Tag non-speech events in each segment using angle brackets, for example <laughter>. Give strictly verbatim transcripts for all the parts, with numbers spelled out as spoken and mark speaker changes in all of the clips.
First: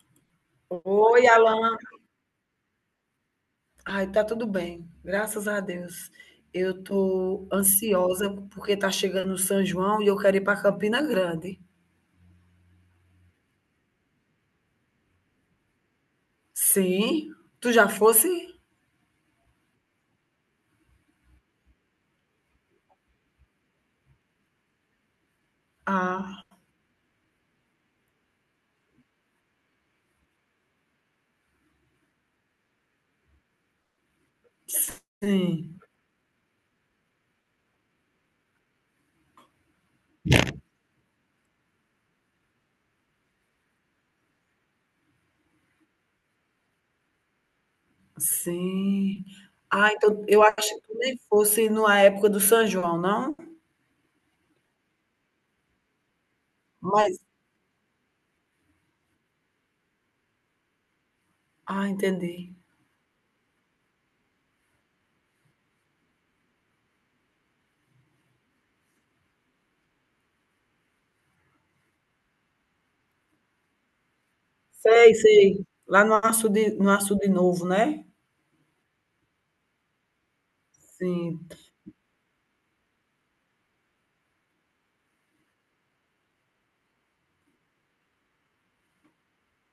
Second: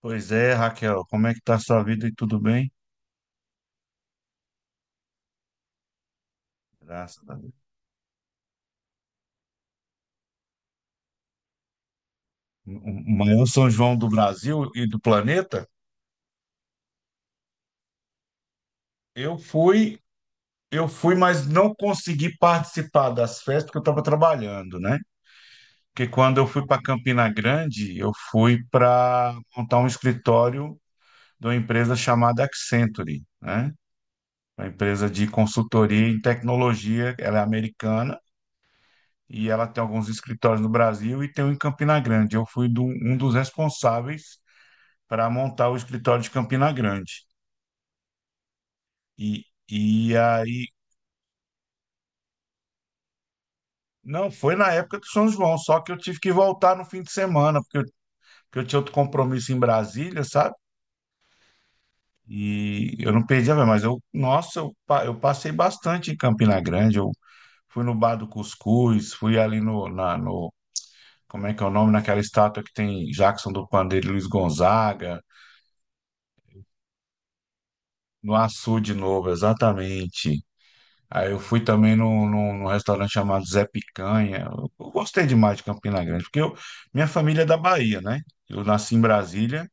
Speaker 1: Pois é, Raquel, como
Speaker 2: Oi,
Speaker 1: é que tá a
Speaker 2: Alan.
Speaker 1: sua vida e tudo bem?
Speaker 2: Ai, tá tudo bem, graças a Deus. Eu
Speaker 1: Graças a
Speaker 2: tô
Speaker 1: Deus.
Speaker 2: ansiosa porque tá chegando o São João e eu quero ir para Campina Grande.
Speaker 1: O maior São João do Brasil e do planeta.
Speaker 2: Sim, tu já fosse?
Speaker 1: Eu fui, eu fui, mas não consegui participar das festas porque eu estava trabalhando, né? Porque quando
Speaker 2: Ah,
Speaker 1: eu fui para Campina Grande, eu fui para montar um escritório de uma empresa chamada Accenture, né? Uma empresa de
Speaker 2: sim,
Speaker 1: consultoria em tecnologia, ela é americana e ela tem alguns escritórios no Brasil e tem um em Campina Grande. Eu fui do- um um dos responsáveis para montar o escritório de Campina Grande.
Speaker 2: sim.
Speaker 1: E,
Speaker 2: Ah,
Speaker 1: e
Speaker 2: então eu acho
Speaker 1: aí,
Speaker 2: que tu nem fosse na época do São João, não?
Speaker 1: não, foi na época do São João, só que eu tive que voltar no fim de
Speaker 2: Mas,
Speaker 1: semana, porque eu, porque eu tinha outro compromisso em Brasília, sabe?
Speaker 2: ah, entendi.
Speaker 1: E eu não perdi a ver, mas eu, nossa, eu, pa- eu passei bastante em Campina Grande. Eu fui no Bar do Cuscuz, fui ali no, na, no, como é que é o nome, naquela estátua que tem Jackson do Pandeiro e Luiz
Speaker 2: Sei,
Speaker 1: Gonzaga,
Speaker 2: sei. Lá no Açude, no Açude Novo, né?
Speaker 1: no Açu de novo, exatamente. Aí eu
Speaker 2: Sim.
Speaker 1: fui também num, num, num restaurante chamado Zé Picanha. Eu, eu gostei demais de Campina Grande, porque eu, minha família é da Bahia, né? Eu nasci em Brasília,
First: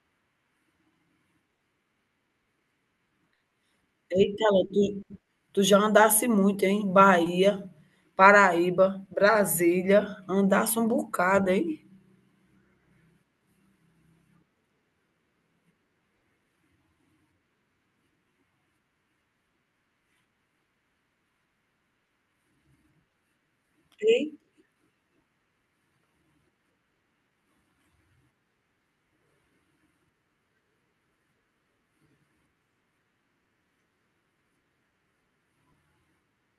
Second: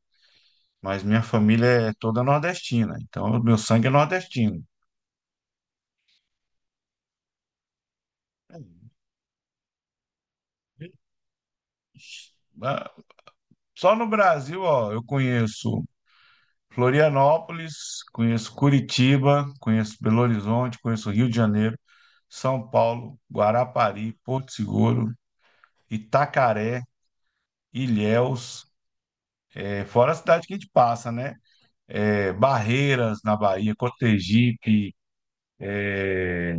Speaker 1: mas minha família é toda nordestina, então o meu sangue é
Speaker 2: Eita,
Speaker 1: nordestino.
Speaker 2: Alan, tu, Tu já andasse muito, hein? Bahia, Paraíba, Brasília, andasse um bocado, hein?
Speaker 1: Ah, só no Brasil, ó, eu conheço Florianópolis, conheço Curitiba, conheço Belo Horizonte, conheço Rio de Janeiro, São Paulo, Guarapari,
Speaker 2: Ei.
Speaker 1: Porto Seguro, Itacaré, Ilhéus, é, fora a cidade que a gente passa, né? é, Barreiras na Bahia, Cotegipe, é,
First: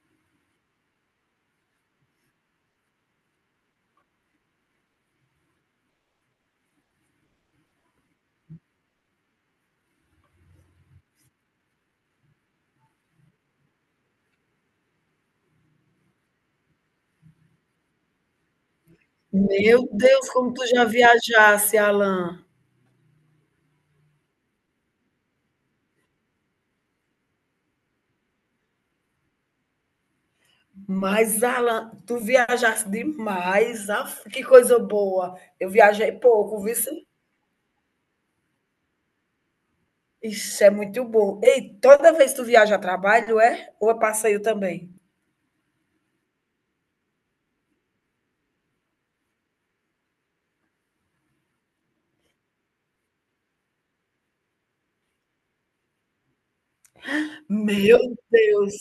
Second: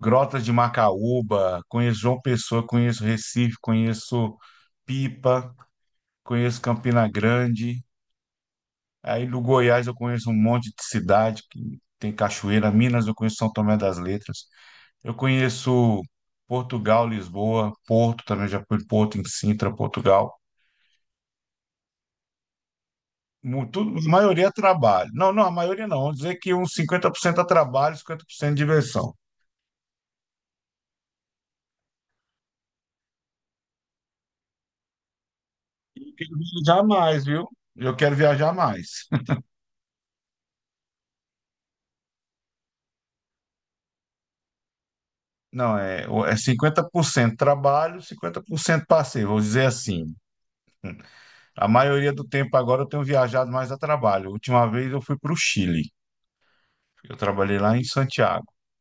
Speaker 1: Grotas de Macaúba, conheço João Pessoa, conheço Recife, conheço Pipa, conheço Campina Grande. Aí do Goiás eu conheço um monte de cidade que tem cachoeira, Minas eu conheço São Tomé das Letras. Eu conheço Portugal, Lisboa, Porto também, já fui em Porto em Sintra,
Speaker 2: Meu Deus,
Speaker 1: Portugal.
Speaker 2: como tu já viajasse, Alan.
Speaker 1: Mu- Tudo, a maioria é trabalho. Não, não, a maioria não. Vamos dizer que uns cinquenta por cento é trabalho, cinquenta por cento é diversão.
Speaker 2: Mas, Alan, tu viajasse demais. Aff, que coisa boa. Eu viajei
Speaker 1: Quero
Speaker 2: pouco, viu?
Speaker 1: viajar
Speaker 2: sim?
Speaker 1: mais, viu? Eu quero viajar mais.
Speaker 2: Isso é muito bom. Ei, toda vez que tu viaja a trabalho, é? Ou é passeio também?
Speaker 1: <laughs> Não, é, o- é cinquenta por cento trabalho, cinquenta por cento passeio, vou dizer assim. A maioria do tempo agora eu tenho viajado mais a trabalho. A última vez eu fui para o Chile. Eu trabalhei lá em
Speaker 2: Meu
Speaker 1: Santiago.
Speaker 2: Deus,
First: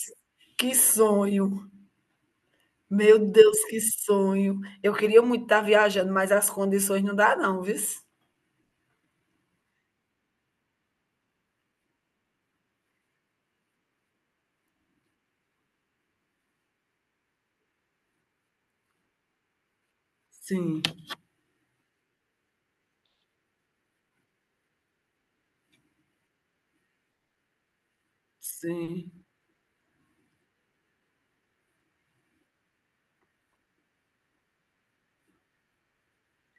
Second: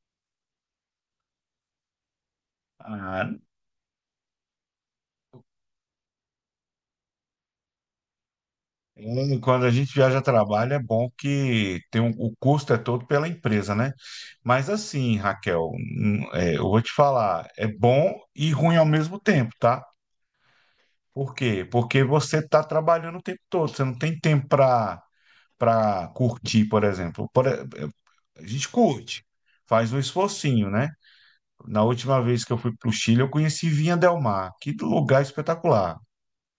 Speaker 2: que sonho. Meu
Speaker 1: Ah,
Speaker 2: Deus, que sonho. Eu queria muito estar viajando, mas as condições não dá não, viu?
Speaker 1: é, quando a gente viaja a trabalho é bom que tem um- o custo é todo pela empresa, né? Mas assim, Raquel, hum, é, eu vou te falar, é bom e ruim ao mesmo tempo, tá?
Speaker 2: Sim,
Speaker 1: Por quê? Porque você está trabalhando o tempo todo, você não tem tempo para para curtir, por exemplo. Por e- eh, a gente
Speaker 2: sim.
Speaker 1: curte, faz um esforcinho, né? Na última vez que eu fui para o Chile, eu conheci Vinha Del Mar. Que lugar espetacular.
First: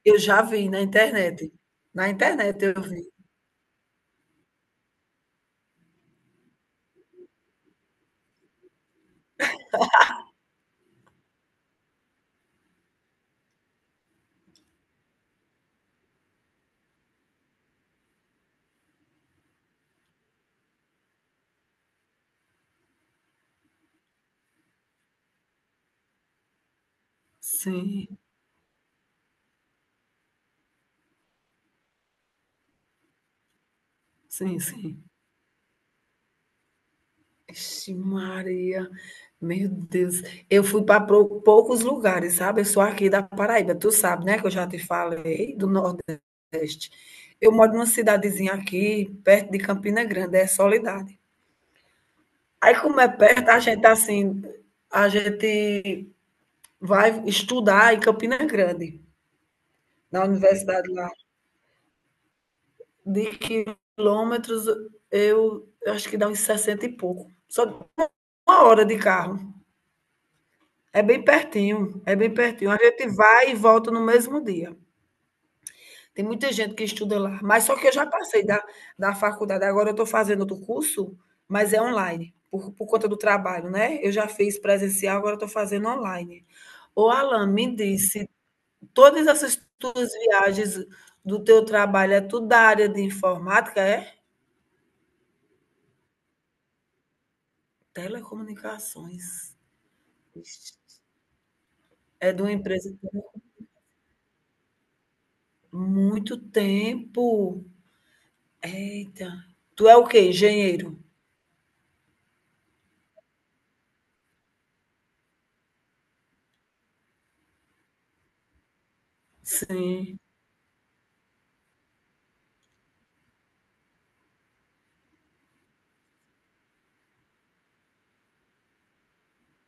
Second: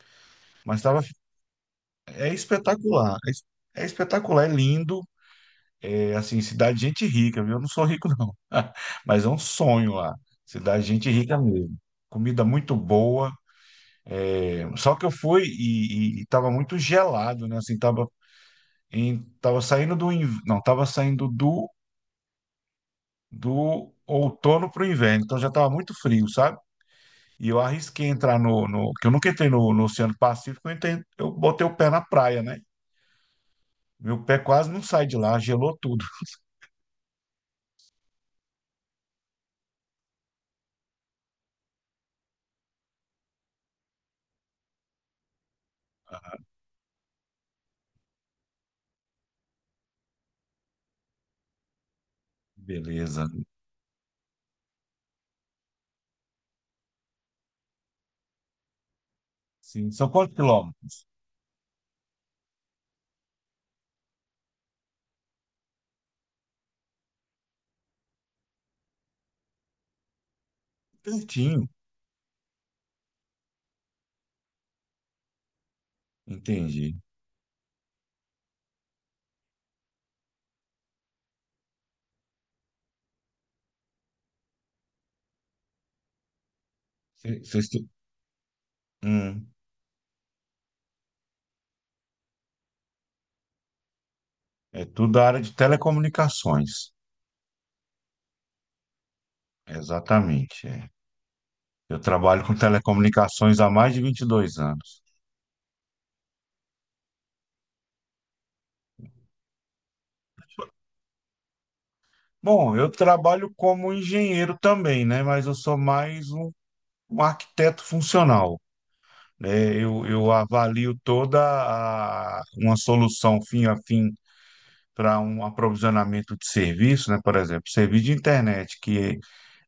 Speaker 2: Eu já vi na
Speaker 1: Mas tava,
Speaker 2: internet. Na
Speaker 1: é
Speaker 2: internet eu vi.
Speaker 1: espetacular, é, es- é espetacular, é lindo. É assim, cidade de gente rica, viu? Eu não sou rico, não. <laughs> Mas é um sonho lá. Cidade de gente rica mesmo. Comida muito boa. É, só que eu fui e, e, e tava muito gelado, né? Assim, tava em- tava saindo do inv- não, tava saindo do do outono para o inverno, então já tava muito frio, sabe? E eu arrisquei
Speaker 2: Sim,
Speaker 1: entrar no, no que eu nunca entrei no, no Oceano Pacífico, eu, entrei- eu botei o pé na praia, né? Meu pé
Speaker 2: sim,
Speaker 1: quase não
Speaker 2: sim.
Speaker 1: sai de lá, gelou tudo.
Speaker 2: Vixe Maria, meu Deus. Eu fui para poucos lugares, sabe? Eu sou aqui da Paraíba, tu sabe, né, que eu já te falei, do Nordeste. Eu moro numa cidadezinha aqui, perto de Campina Grande, é Soledade. Aí como é
Speaker 1: Beleza.
Speaker 2: perto, a gente, assim, a gente vai estudar em Campina Grande,
Speaker 1: Sim, são
Speaker 2: na
Speaker 1: quantos
Speaker 2: universidade
Speaker 1: quilômetros?
Speaker 2: lá. De quilômetros, eu, eu acho que dá uns sessenta e pouco. Só uma hora de carro. É bem
Speaker 1: Pertinho,
Speaker 2: pertinho, é bem pertinho. A gente vai e volta no mesmo dia. Tem muita gente que
Speaker 1: entendi.
Speaker 2: estuda lá. Mas só que eu já passei da, da faculdade. Agora eu estou fazendo outro curso, mas é online, por, por conta do trabalho, né? Eu já fiz presencial, agora estou fazendo online. Ô,
Speaker 1: Cê-
Speaker 2: Alan,
Speaker 1: cês
Speaker 2: me
Speaker 1: tu-
Speaker 2: disse, todas
Speaker 1: hum,
Speaker 2: essas tuas viagens do teu trabalho é tudo da área de informática, é?
Speaker 1: é tudo da área de telecomunicações.
Speaker 2: Telecomunicações.
Speaker 1: Exatamente, é. Eu
Speaker 2: É de
Speaker 1: trabalho
Speaker 2: uma
Speaker 1: com
Speaker 2: empresa que tem
Speaker 1: telecomunicações há mais de vinte e dois anos.
Speaker 2: muito tempo. Eita. Tu é o quê? Engenheiro?
Speaker 1: Bom, eu trabalho como engenheiro também, né? Mas eu sou mais um, um arquiteto funcional, né? Eu,
Speaker 2: Sim,
Speaker 1: eu avalio toda a, uma solução fim a fim para um aprovisionamento de serviço, né? Por exemplo, serviço de internet que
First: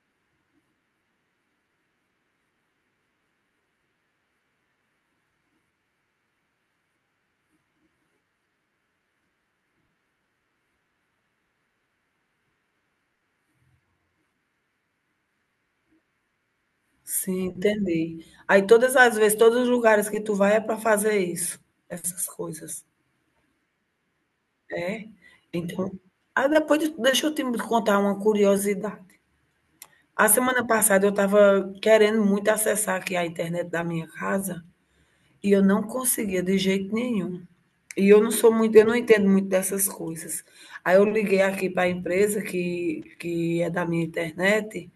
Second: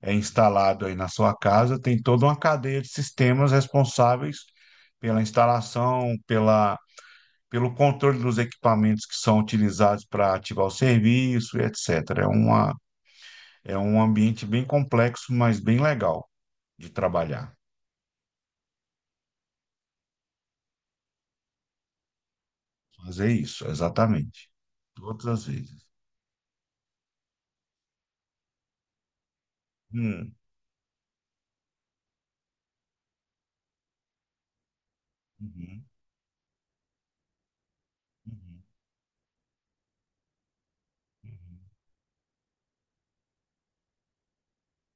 Speaker 1: é instalado aí na sua casa tem toda uma cadeia de sistemas responsáveis pela instalação, pela, pelo controle dos equipamentos que são utilizados para ativar o serviço, etcétera. É uma é um ambiente bem complexo, mas bem legal de
Speaker 2: sim,
Speaker 1: trabalhar.
Speaker 2: entendi. Aí todas as vezes, todos os lugares que tu vai é para fazer isso, essas coisas.
Speaker 1: Fazer isso, exatamente.
Speaker 2: É?
Speaker 1: Todas as
Speaker 2: Então,
Speaker 1: vezes.
Speaker 2: ah, depois de- deixa eu te contar uma curiosidade. A
Speaker 1: Hum.
Speaker 2: semana passada eu estava querendo muito acessar aqui a internet da minha casa e eu não
Speaker 1: Uhum.
Speaker 2: conseguia de jeito nenhum. E eu não sou
Speaker 1: Uhum.
Speaker 2: muito, eu não entendo muito dessas coisas. Aí eu liguei aqui para a empresa que, que é da minha internet,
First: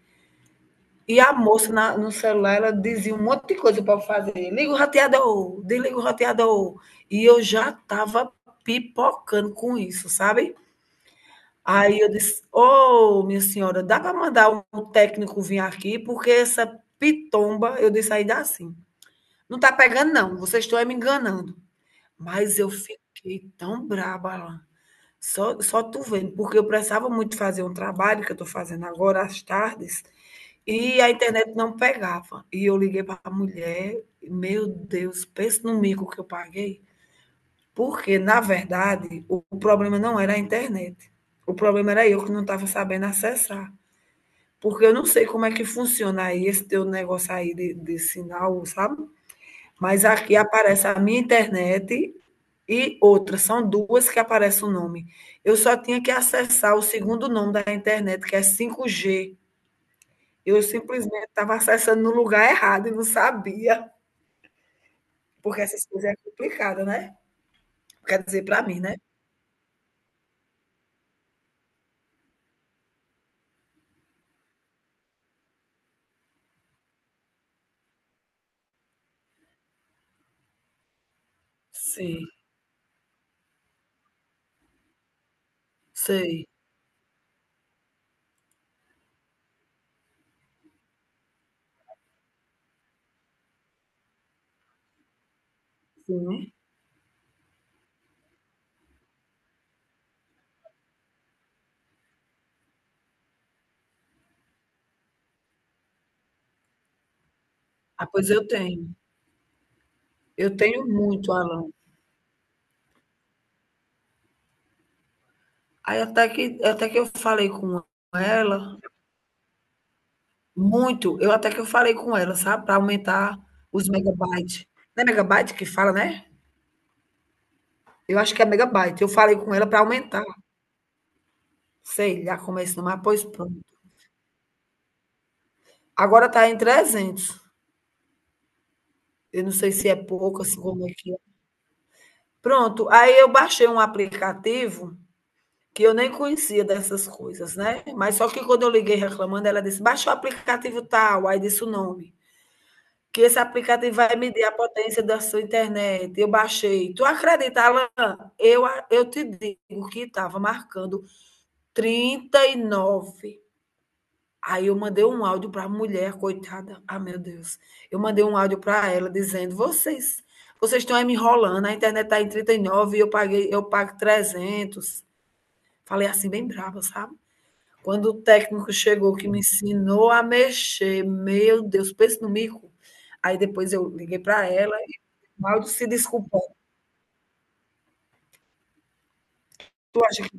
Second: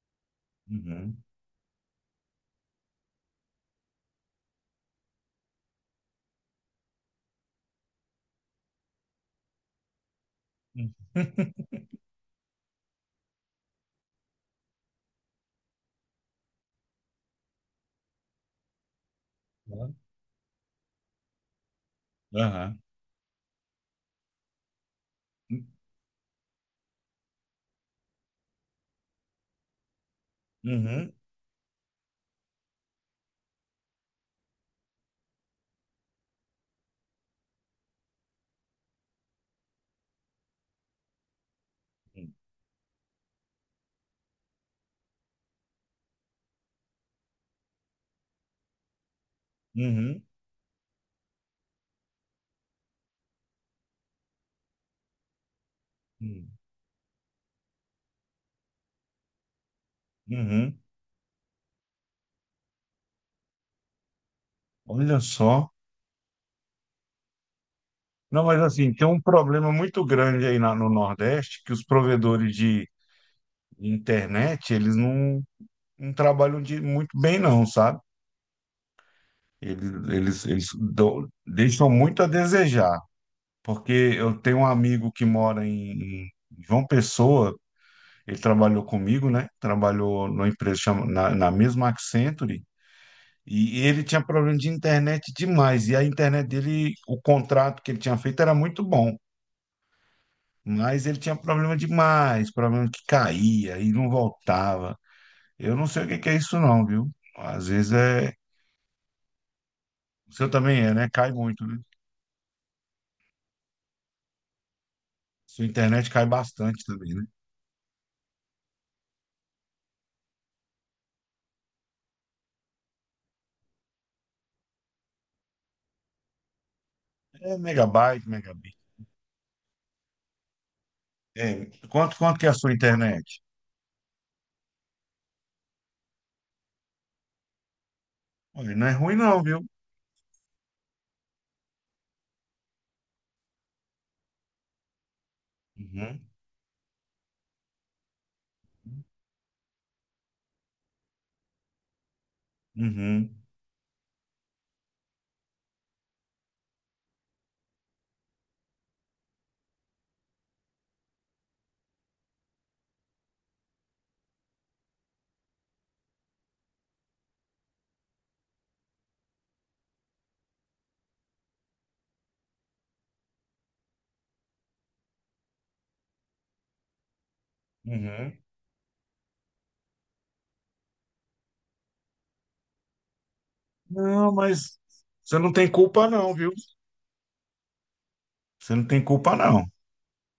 Speaker 1: Uhum.
Speaker 2: e a moça na- no celular ela dizia um monte de coisa para eu fazer. Liga o roteador, desliga o roteador. E eu já estava pipocando com isso, sabe?
Speaker 1: Uhum. <laughs>
Speaker 2: Aí eu disse: Ô, minha senhora, dá para mandar um técnico vir aqui, porque essa pitomba, eu disse aí dá sim. Não está
Speaker 1: Uhum.
Speaker 2: pegando, não, vocês estão é me enganando. Mas eu
Speaker 1: Aham.
Speaker 2: fiquei tão braba lá, só, só tu vendo, porque eu precisava muito fazer um trabalho que eu estou fazendo agora às tardes e a
Speaker 1: Uhum.
Speaker 2: internet não pegava. E eu liguei para a mulher, meu Deus, pensa no mico que eu paguei. Porque, na verdade, o problema não era a internet. O problema era eu que não estava sabendo acessar. Porque eu não sei como é que funciona aí esse teu negócio aí de, de sinal, sabe? Mas
Speaker 1: Uhum.
Speaker 2: aqui aparece a minha internet e outra. São duas que aparece o nome. Eu só tinha que
Speaker 1: Uhum.
Speaker 2: acessar o segundo nome da internet, que é cinco g. Eu
Speaker 1: Uhum.
Speaker 2: simplesmente estava acessando no lugar errado e não sabia.
Speaker 1: Olha
Speaker 2: Porque
Speaker 1: só.
Speaker 2: essas coisas é complicada, né? Quer
Speaker 1: Não,
Speaker 2: dizer,
Speaker 1: mas
Speaker 2: para mim,
Speaker 1: assim,
Speaker 2: né?
Speaker 1: tem um problema muito grande aí na- no Nordeste, que os provedores de internet, eles não, não trabalham de, muito bem não, sabe? Eles, eles, eles dão- deixam muito
Speaker 2: Sim,
Speaker 1: a desejar. Porque eu tenho um amigo que mora em
Speaker 2: sei.
Speaker 1: em João Pessoa, ele trabalhou comigo, né? Trabalhou numa empresa chama- na, na mesma Accenture, e ele tinha problema de internet demais, e a internet
Speaker 2: Sim.
Speaker 1: dele, o contrato que ele tinha feito era muito bom, mas ele tinha problema demais, problema que caía e não voltava. Eu não sei o que que é isso não, viu? Às vezes
Speaker 2: Ah, pois
Speaker 1: é...
Speaker 2: eu tenho.
Speaker 1: O seu
Speaker 2: Eu
Speaker 1: também
Speaker 2: tenho
Speaker 1: é, né?
Speaker 2: muito,
Speaker 1: Cai muito,
Speaker 2: Alan.
Speaker 1: né? Sua
Speaker 2: Aí
Speaker 1: internet
Speaker 2: até
Speaker 1: cai
Speaker 2: que
Speaker 1: bastante
Speaker 2: até que eu
Speaker 1: também, né?
Speaker 2: falei com ela muito, eu até que eu falei com ela, sabe, para aumentar os megabytes. Não é megabyte que fala, né?
Speaker 1: É
Speaker 2: Eu
Speaker 1: megabyte,
Speaker 2: acho que é
Speaker 1: megabit.
Speaker 2: megabyte. Eu falei com ela para aumentar.
Speaker 1: É, quanto,
Speaker 2: Sei lá
Speaker 1: quanto que é a
Speaker 2: como é
Speaker 1: sua
Speaker 2: esse nome, mas pois
Speaker 1: internet?
Speaker 2: pronto. Agora tá em trezentos.
Speaker 1: Olha, não é ruim não,
Speaker 2: Eu não
Speaker 1: viu?
Speaker 2: sei se é pouco, assim, como é que é. Pronto, aí eu baixei um aplicativo que eu nem
Speaker 1: Uhum.
Speaker 2: conhecia dessas coisas, né? Mas só que quando eu liguei reclamando, ela disse: baixa o aplicativo tal, aí disse o nome, que
Speaker 1: Uhum.
Speaker 2: esse aplicativo vai medir a potência da sua internet. Eu baixei. Tu acredita, Alan? Eu, eu te digo que estava marcando trinta e nove. Aí eu mandei um áudio para a mulher, coitada. Ah, meu Deus. Eu mandei um áudio para ela dizendo: vocês vocês estão aí me enrolando, a internet está em trinta e nove e eu paguei, eu pago trezentos. Falei assim, bem brava, sabe? Quando o
Speaker 1: Uhum.
Speaker 2: técnico chegou que me ensinou a mexer, meu Deus, pense no mico. Aí depois eu liguei
Speaker 1: Não,
Speaker 2: para ela
Speaker 1: mas
Speaker 2: e
Speaker 1: você não
Speaker 2: mal
Speaker 1: tem
Speaker 2: se
Speaker 1: culpa não, viu?
Speaker 2: desculpou.
Speaker 1: Você não tem culpa não.
Speaker 2: Tu acha que...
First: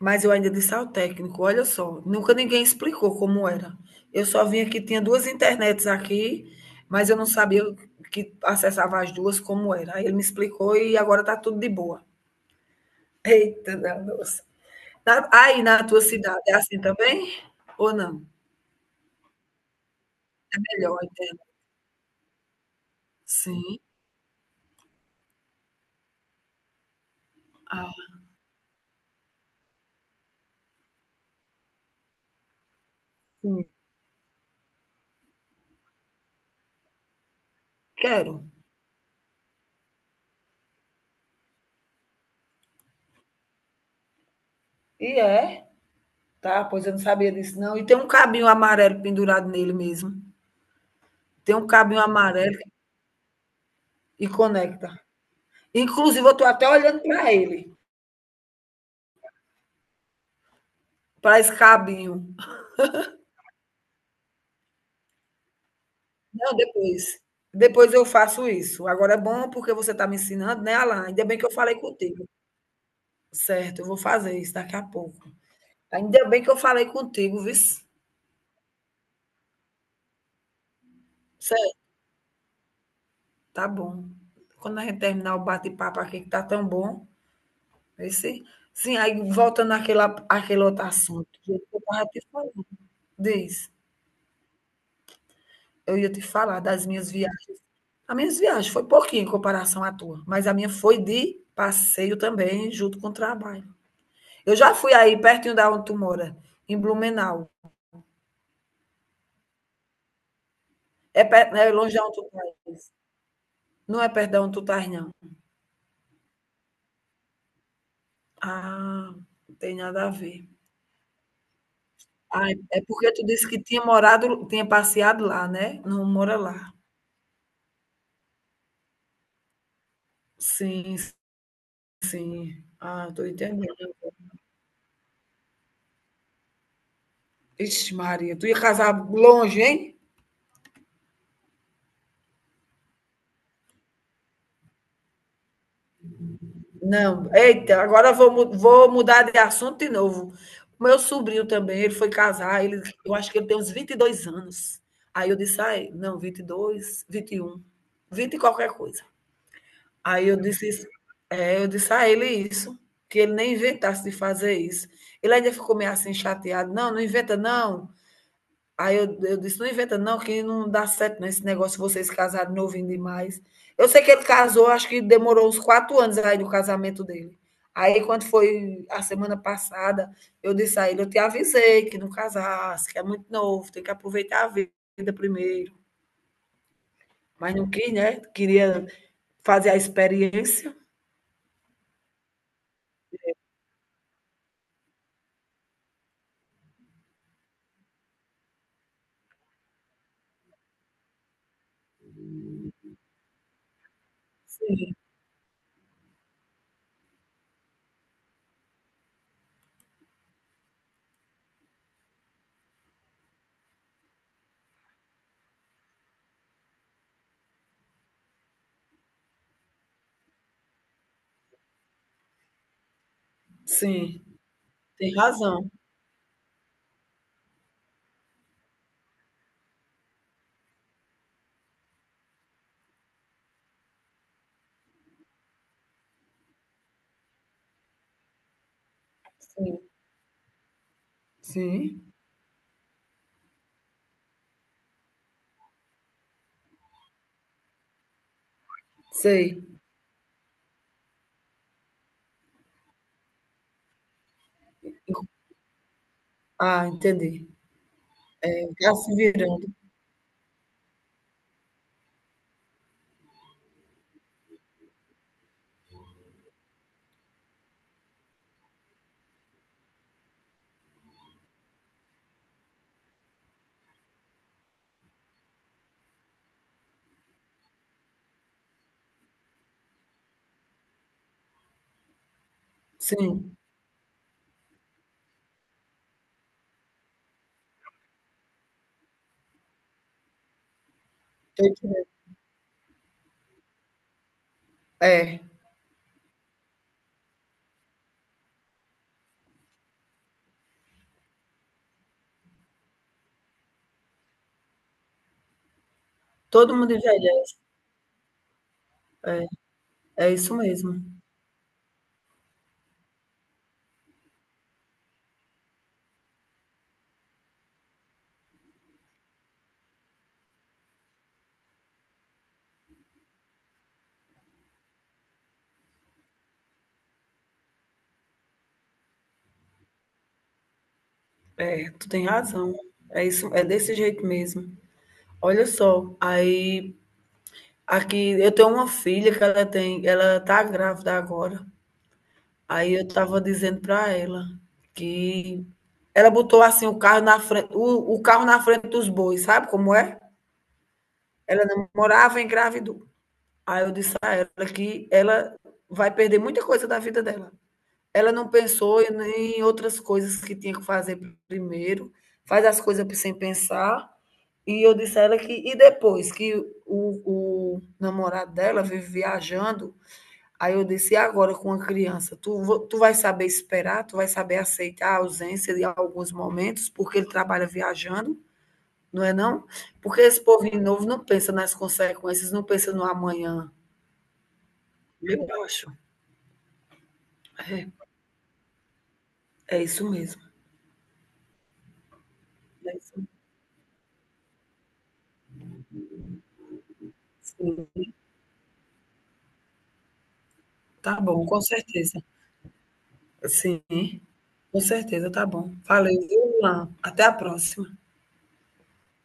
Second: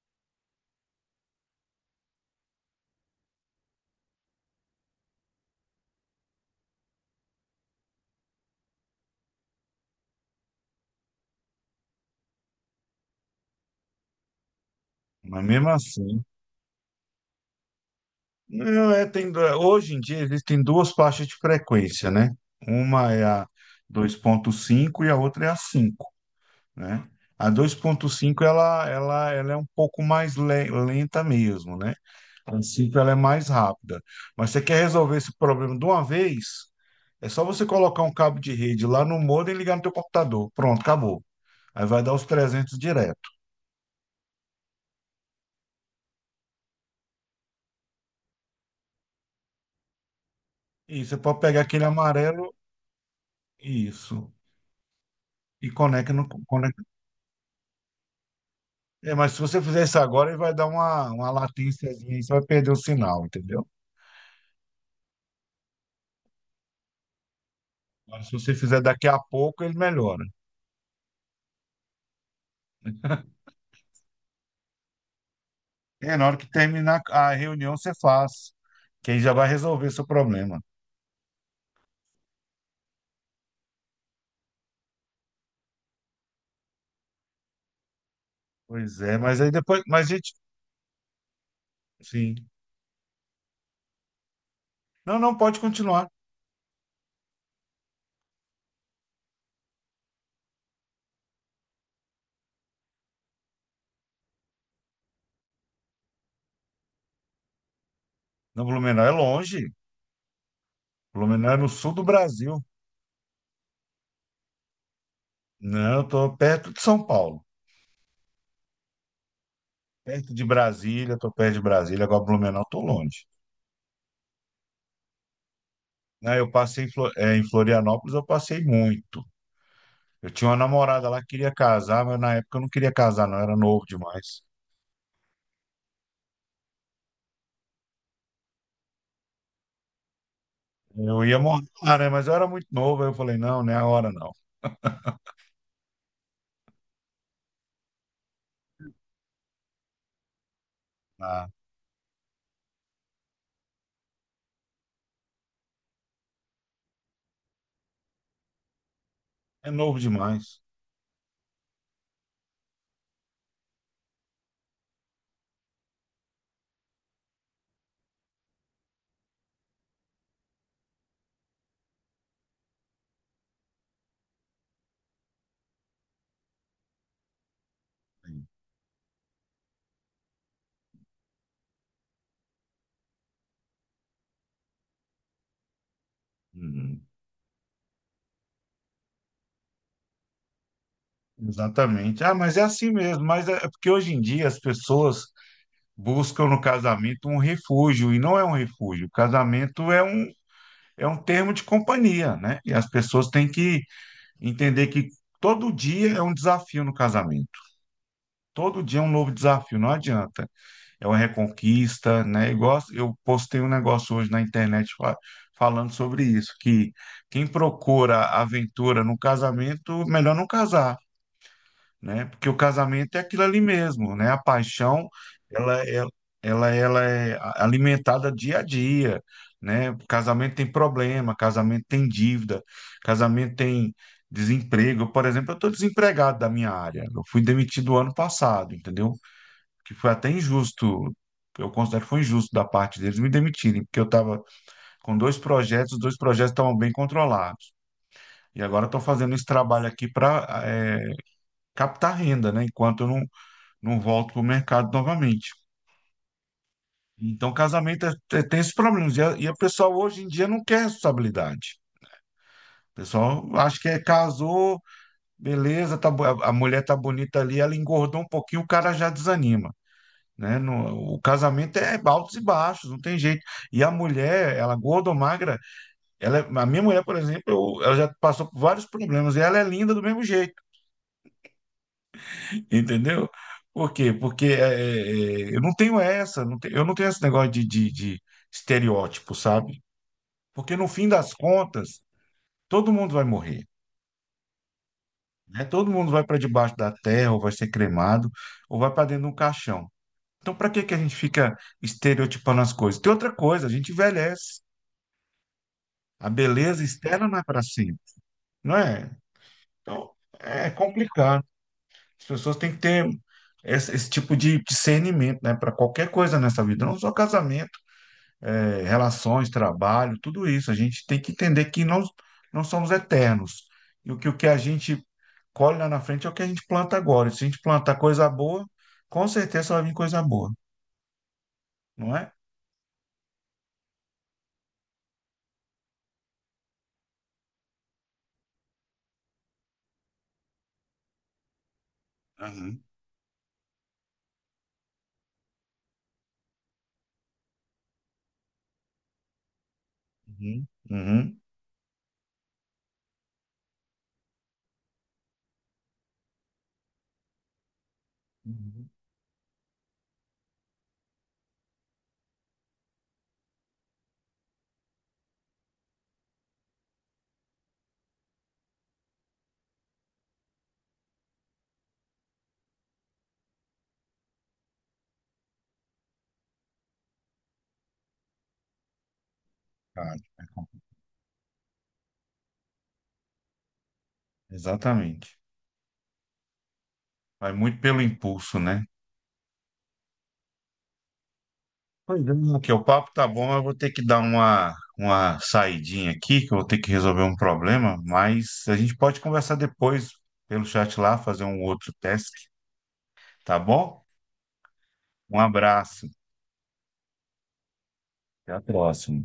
Speaker 2: Mas eu ainda disse ao técnico, olha só, nunca ninguém explicou como era. Eu só vim aqui, tinha duas internets aqui, mas eu não sabia que acessava as duas como era. Aí ele me explicou e agora tá tudo de boa. Eita, nossa.
Speaker 1: Mas
Speaker 2: Aí
Speaker 1: mesmo
Speaker 2: na tua
Speaker 1: assim,
Speaker 2: cidade é assim também? Ou não?
Speaker 1: não é, tem, du- hoje em dia
Speaker 2: É
Speaker 1: existem duas
Speaker 2: melhor a
Speaker 1: faixas de
Speaker 2: internet?
Speaker 1: frequência, né? Uma é a
Speaker 2: Sim.
Speaker 1: dois ponto cinco e a outra é a cinco. Né? A
Speaker 2: Ah,
Speaker 1: dois ponto cinco ela, ela, ela é um pouco mais le- lenta mesmo, né? A cinco ela é mais
Speaker 2: sim,
Speaker 1: rápida. Mas você quer resolver esse problema de uma vez? É só você colocar um
Speaker 2: quero.
Speaker 1: cabo de rede lá no modem e ligar no teu computador. Pronto, acabou. Aí vai dar os trezentos direto.
Speaker 2: E é? Tá, pois eu não sabia disso não. E tem um cabinho amarelo pendurado nele mesmo.
Speaker 1: E você pode
Speaker 2: Tem
Speaker 1: pegar
Speaker 2: um
Speaker 1: aquele
Speaker 2: cabinho
Speaker 1: amarelo,
Speaker 2: amarelo e
Speaker 1: isso,
Speaker 2: conecta.
Speaker 1: e conecta
Speaker 2: Inclusive,
Speaker 1: no
Speaker 2: eu estou até
Speaker 1: conecta.
Speaker 2: olhando para ele,
Speaker 1: É, mas se você fizer isso agora, ele vai dar uma, uma
Speaker 2: para esse
Speaker 1: latênciazinha aí, você
Speaker 2: cabinho.
Speaker 1: vai perder o sinal, entendeu?
Speaker 2: Não, depois. Depois eu
Speaker 1: Mas se
Speaker 2: faço
Speaker 1: você fizer
Speaker 2: isso.
Speaker 1: daqui
Speaker 2: Agora é
Speaker 1: a
Speaker 2: bom
Speaker 1: pouco,
Speaker 2: porque
Speaker 1: ele
Speaker 2: você está me
Speaker 1: melhora.
Speaker 2: ensinando, né, Alan? Ainda bem que eu falei contigo. Certo, eu vou fazer isso daqui a pouco.
Speaker 1: É,
Speaker 2: Ainda
Speaker 1: na hora
Speaker 2: bem
Speaker 1: que
Speaker 2: que eu falei
Speaker 1: terminar a
Speaker 2: contigo, viu?
Speaker 1: reunião, você faz. Que aí já vai resolver seu problema.
Speaker 2: Certo, tá bom. Quando a gente terminar o bate-papo aqui, que tá tão bom. Aí sim, sim,
Speaker 1: Pois
Speaker 2: aí
Speaker 1: é, mas aí
Speaker 2: voltando
Speaker 1: depois.
Speaker 2: àquele,
Speaker 1: Mas,
Speaker 2: a-
Speaker 1: gente,
Speaker 2: àquele outro assunto que eu estava te
Speaker 1: sim.
Speaker 2: falando, diz,
Speaker 1: Não, não, pode
Speaker 2: eu
Speaker 1: continuar.
Speaker 2: ia te falar das minhas viagens. As minhas viagens foi pouquinho em comparação à tua, mas a minha foi de passeio também, junto com o trabalho. Eu já fui aí pertinho da onde tu mora, em Blumenau.
Speaker 1: Não, Blumenau é longe.
Speaker 2: É,
Speaker 1: Blumenau
Speaker 2: per-
Speaker 1: é
Speaker 2: é
Speaker 1: no sul
Speaker 2: longe de
Speaker 1: do
Speaker 2: onde tu
Speaker 1: Brasil.
Speaker 2: estás. Não é perto de onde tu estás, não.
Speaker 1: Não, eu tô perto de São Paulo.
Speaker 2: Ah, não tem nada a
Speaker 1: Perto de
Speaker 2: ver.
Speaker 1: Brasília, tô perto de Brasília. Agora,
Speaker 2: Ah,
Speaker 1: Blumenau,
Speaker 2: é
Speaker 1: tô
Speaker 2: porque tu
Speaker 1: longe.
Speaker 2: disse que tinha morado, tinha passeado lá, né? Não
Speaker 1: Não,
Speaker 2: mora
Speaker 1: eu
Speaker 2: lá.
Speaker 1: passei em Flo- eh, em Florianópolis, eu passei muito. Eu tinha uma
Speaker 2: Sim,
Speaker 1: namorada lá que queria casar, mas na época eu
Speaker 2: sim.
Speaker 1: não queria
Speaker 2: Ah, tô
Speaker 1: casar, não. Eu era
Speaker 2: entendendo.
Speaker 1: novo demais.
Speaker 2: Ixi, Maria, tu ia casar longe, hein?
Speaker 1: Eu ia morar, lá, né? Mas eu era muito novo. Aí eu falei, não, não é a hora, não.
Speaker 2: Não, eita, agora vou, mu- vou mudar de assunto de novo. O meu sobrinho
Speaker 1: Ah,
Speaker 2: também, ele foi casar, ele, eu acho que ele tem uns vinte e dois anos. Aí eu disse, ai, não, vinte e vinte e um, vinte e um, vinte e qualquer coisa.
Speaker 1: é novo
Speaker 2: Aí eu
Speaker 1: demais.
Speaker 2: disse, isso- é, eu disse a ele isso, que ele nem inventasse de fazer isso. Ele ainda ficou meio assim chateado, não, não inventa não. Aí eu, eu disse, não inventa não, que não dá certo não, esse negócio, vocês casaram novinho demais. Eu sei que ele casou, acho que demorou uns quatro anos aí do casamento dele. Aí quando foi a semana passada, eu disse a ele, eu te avisei que não casasse, que é muito novo, tem que aproveitar a vida primeiro.
Speaker 1: Uhum.
Speaker 2: Mas não quis, né? Queria fazer a experiência.
Speaker 1: Exatamente. Ah, mas é assim mesmo. Mas é é porque hoje em dia as pessoas buscam no casamento um refúgio, e não é um refúgio. O casamento é um, é um termo de companhia, né? E as pessoas têm que entender
Speaker 2: Sim,
Speaker 1: que todo dia é um desafio no casamento. Todo dia é um novo desafio, não adianta. É uma reconquista, né? Igual eu postei um negócio hoje na internet fa- falando sobre isso, que quem procura aventura no casamento, melhor não casar. Né? Porque o casamento é aquilo ali mesmo,
Speaker 2: sim,
Speaker 1: né? A paixão,
Speaker 2: tem razão.
Speaker 1: ela é, ela, ela é a- alimentada dia a dia, né? Casamento tem problema, casamento tem dívida, casamento tem desemprego. Eu, por exemplo, eu estou desempregado da minha área. Eu fui demitido ano passado, entendeu?
Speaker 2: Sim,
Speaker 1: Que foi até injusto. Eu considero que
Speaker 2: sim,
Speaker 1: foi injusto da parte deles me demitirem, porque eu estava com dois projetos, os dois projetos estavam bem controlados. E agora estou fazendo esse
Speaker 2: sei.
Speaker 1: trabalho aqui para captar renda, né? Enquanto eu não não volto para o mercado novamente.
Speaker 2: Ah, entendi.
Speaker 1: Então, casamento é- é- tem esses
Speaker 2: Tá se
Speaker 1: problemas. E a, e a
Speaker 2: virando.
Speaker 1: pessoa hoje em dia não quer responsabilidade. O pessoal acha que é casou, beleza, tá, bo- a a mulher tá bonita ali, ela engordou um pouquinho, o cara já desanima. Né? No- o casamento é altos e baixos, não tem jeito. E a mulher, ela gorda ou magra, ela, é- a minha mulher, por exemplo, eu- ela já passou por vários problemas e ela é linda do mesmo jeito. Entendeu?
Speaker 2: Sim,
Speaker 1: Por quê? Porque é, é, é, eu não tenho essa, não te- eu não tenho esse negócio de, de, de estereótipo, sabe? Porque no fim das
Speaker 2: tô
Speaker 1: contas,
Speaker 2: entendendo.
Speaker 1: todo mundo vai morrer,
Speaker 2: É.
Speaker 1: né? Todo mundo vai para debaixo da terra, ou vai ser cremado, ou vai para dentro de um caixão. Então, para que que a gente fica estereotipando as coisas? Tem outra coisa, a gente envelhece. A
Speaker 2: Todo
Speaker 1: beleza
Speaker 2: mundo
Speaker 1: externa não é
Speaker 2: envelhece.
Speaker 1: para sempre, não é? Então,
Speaker 2: É isso
Speaker 1: é
Speaker 2: mesmo.
Speaker 1: complicado. As pessoas têm que ter esse, esse tipo de discernimento, né? Para qualquer coisa nessa vida, não só casamento. É, relações, trabalho, tudo isso. A gente tem que entender que nós não somos eternos. E o que, o que a gente colhe lá na frente é o que a gente planta agora. E se a gente plantar coisa boa, com certeza vai vir coisa boa,
Speaker 2: É, tu
Speaker 1: não
Speaker 2: tem
Speaker 1: é?
Speaker 2: razão. É isso, é desse jeito mesmo. Olha só, aí aqui eu tenho uma filha que ela tem, ela tá grávida agora.
Speaker 1: Aham.
Speaker 2: Aí eu tava dizendo para ela que ela botou assim o carro na frente, o, o carro na frente dos bois, sabe como é?
Speaker 1: Uhum. Uhum.
Speaker 2: Ela namorava e engravidou. Aí eu disse a ela que ela vai perder muita coisa da vida dela. Ela não
Speaker 1: Uhum.
Speaker 2: pensou em em outras coisas que tinha que fazer primeiro, faz as coisas sem pensar. E eu disse a ela que. E depois que o, o namorado dela vive viajando, aí eu disse: e agora com a criança? Tu, tu vai saber esperar, tu vai saber aceitar a ausência de alguns momentos, porque ele trabalha viajando, não é não?
Speaker 1: Cara,
Speaker 2: Porque esse
Speaker 1: é
Speaker 2: povo
Speaker 1: com-
Speaker 2: novo não pensa nas consequências, não pensa no amanhã.
Speaker 1: exatamente.
Speaker 2: Eu acho.
Speaker 1: Vai muito
Speaker 2: É,
Speaker 1: pelo impulso, né?
Speaker 2: é isso mesmo.
Speaker 1: Pois é. Aqui, o
Speaker 2: É
Speaker 1: papo
Speaker 2: isso
Speaker 1: tá
Speaker 2: mesmo.
Speaker 1: bom, mas eu vou ter que dar uma, uma saidinha aqui, que eu vou ter que resolver um
Speaker 2: Sim.
Speaker 1: problema, mas a gente pode conversar depois pelo chat lá,
Speaker 2: Tá
Speaker 1: fazer
Speaker 2: bom,
Speaker 1: um
Speaker 2: com
Speaker 1: outro
Speaker 2: certeza.
Speaker 1: teste. Tá
Speaker 2: Sim,
Speaker 1: bom?
Speaker 2: com certeza,
Speaker 1: Um
Speaker 2: tá bom.
Speaker 1: abraço,
Speaker 2: Valeu, viu, Luan? Até a próxima.
Speaker 1: até a próxima.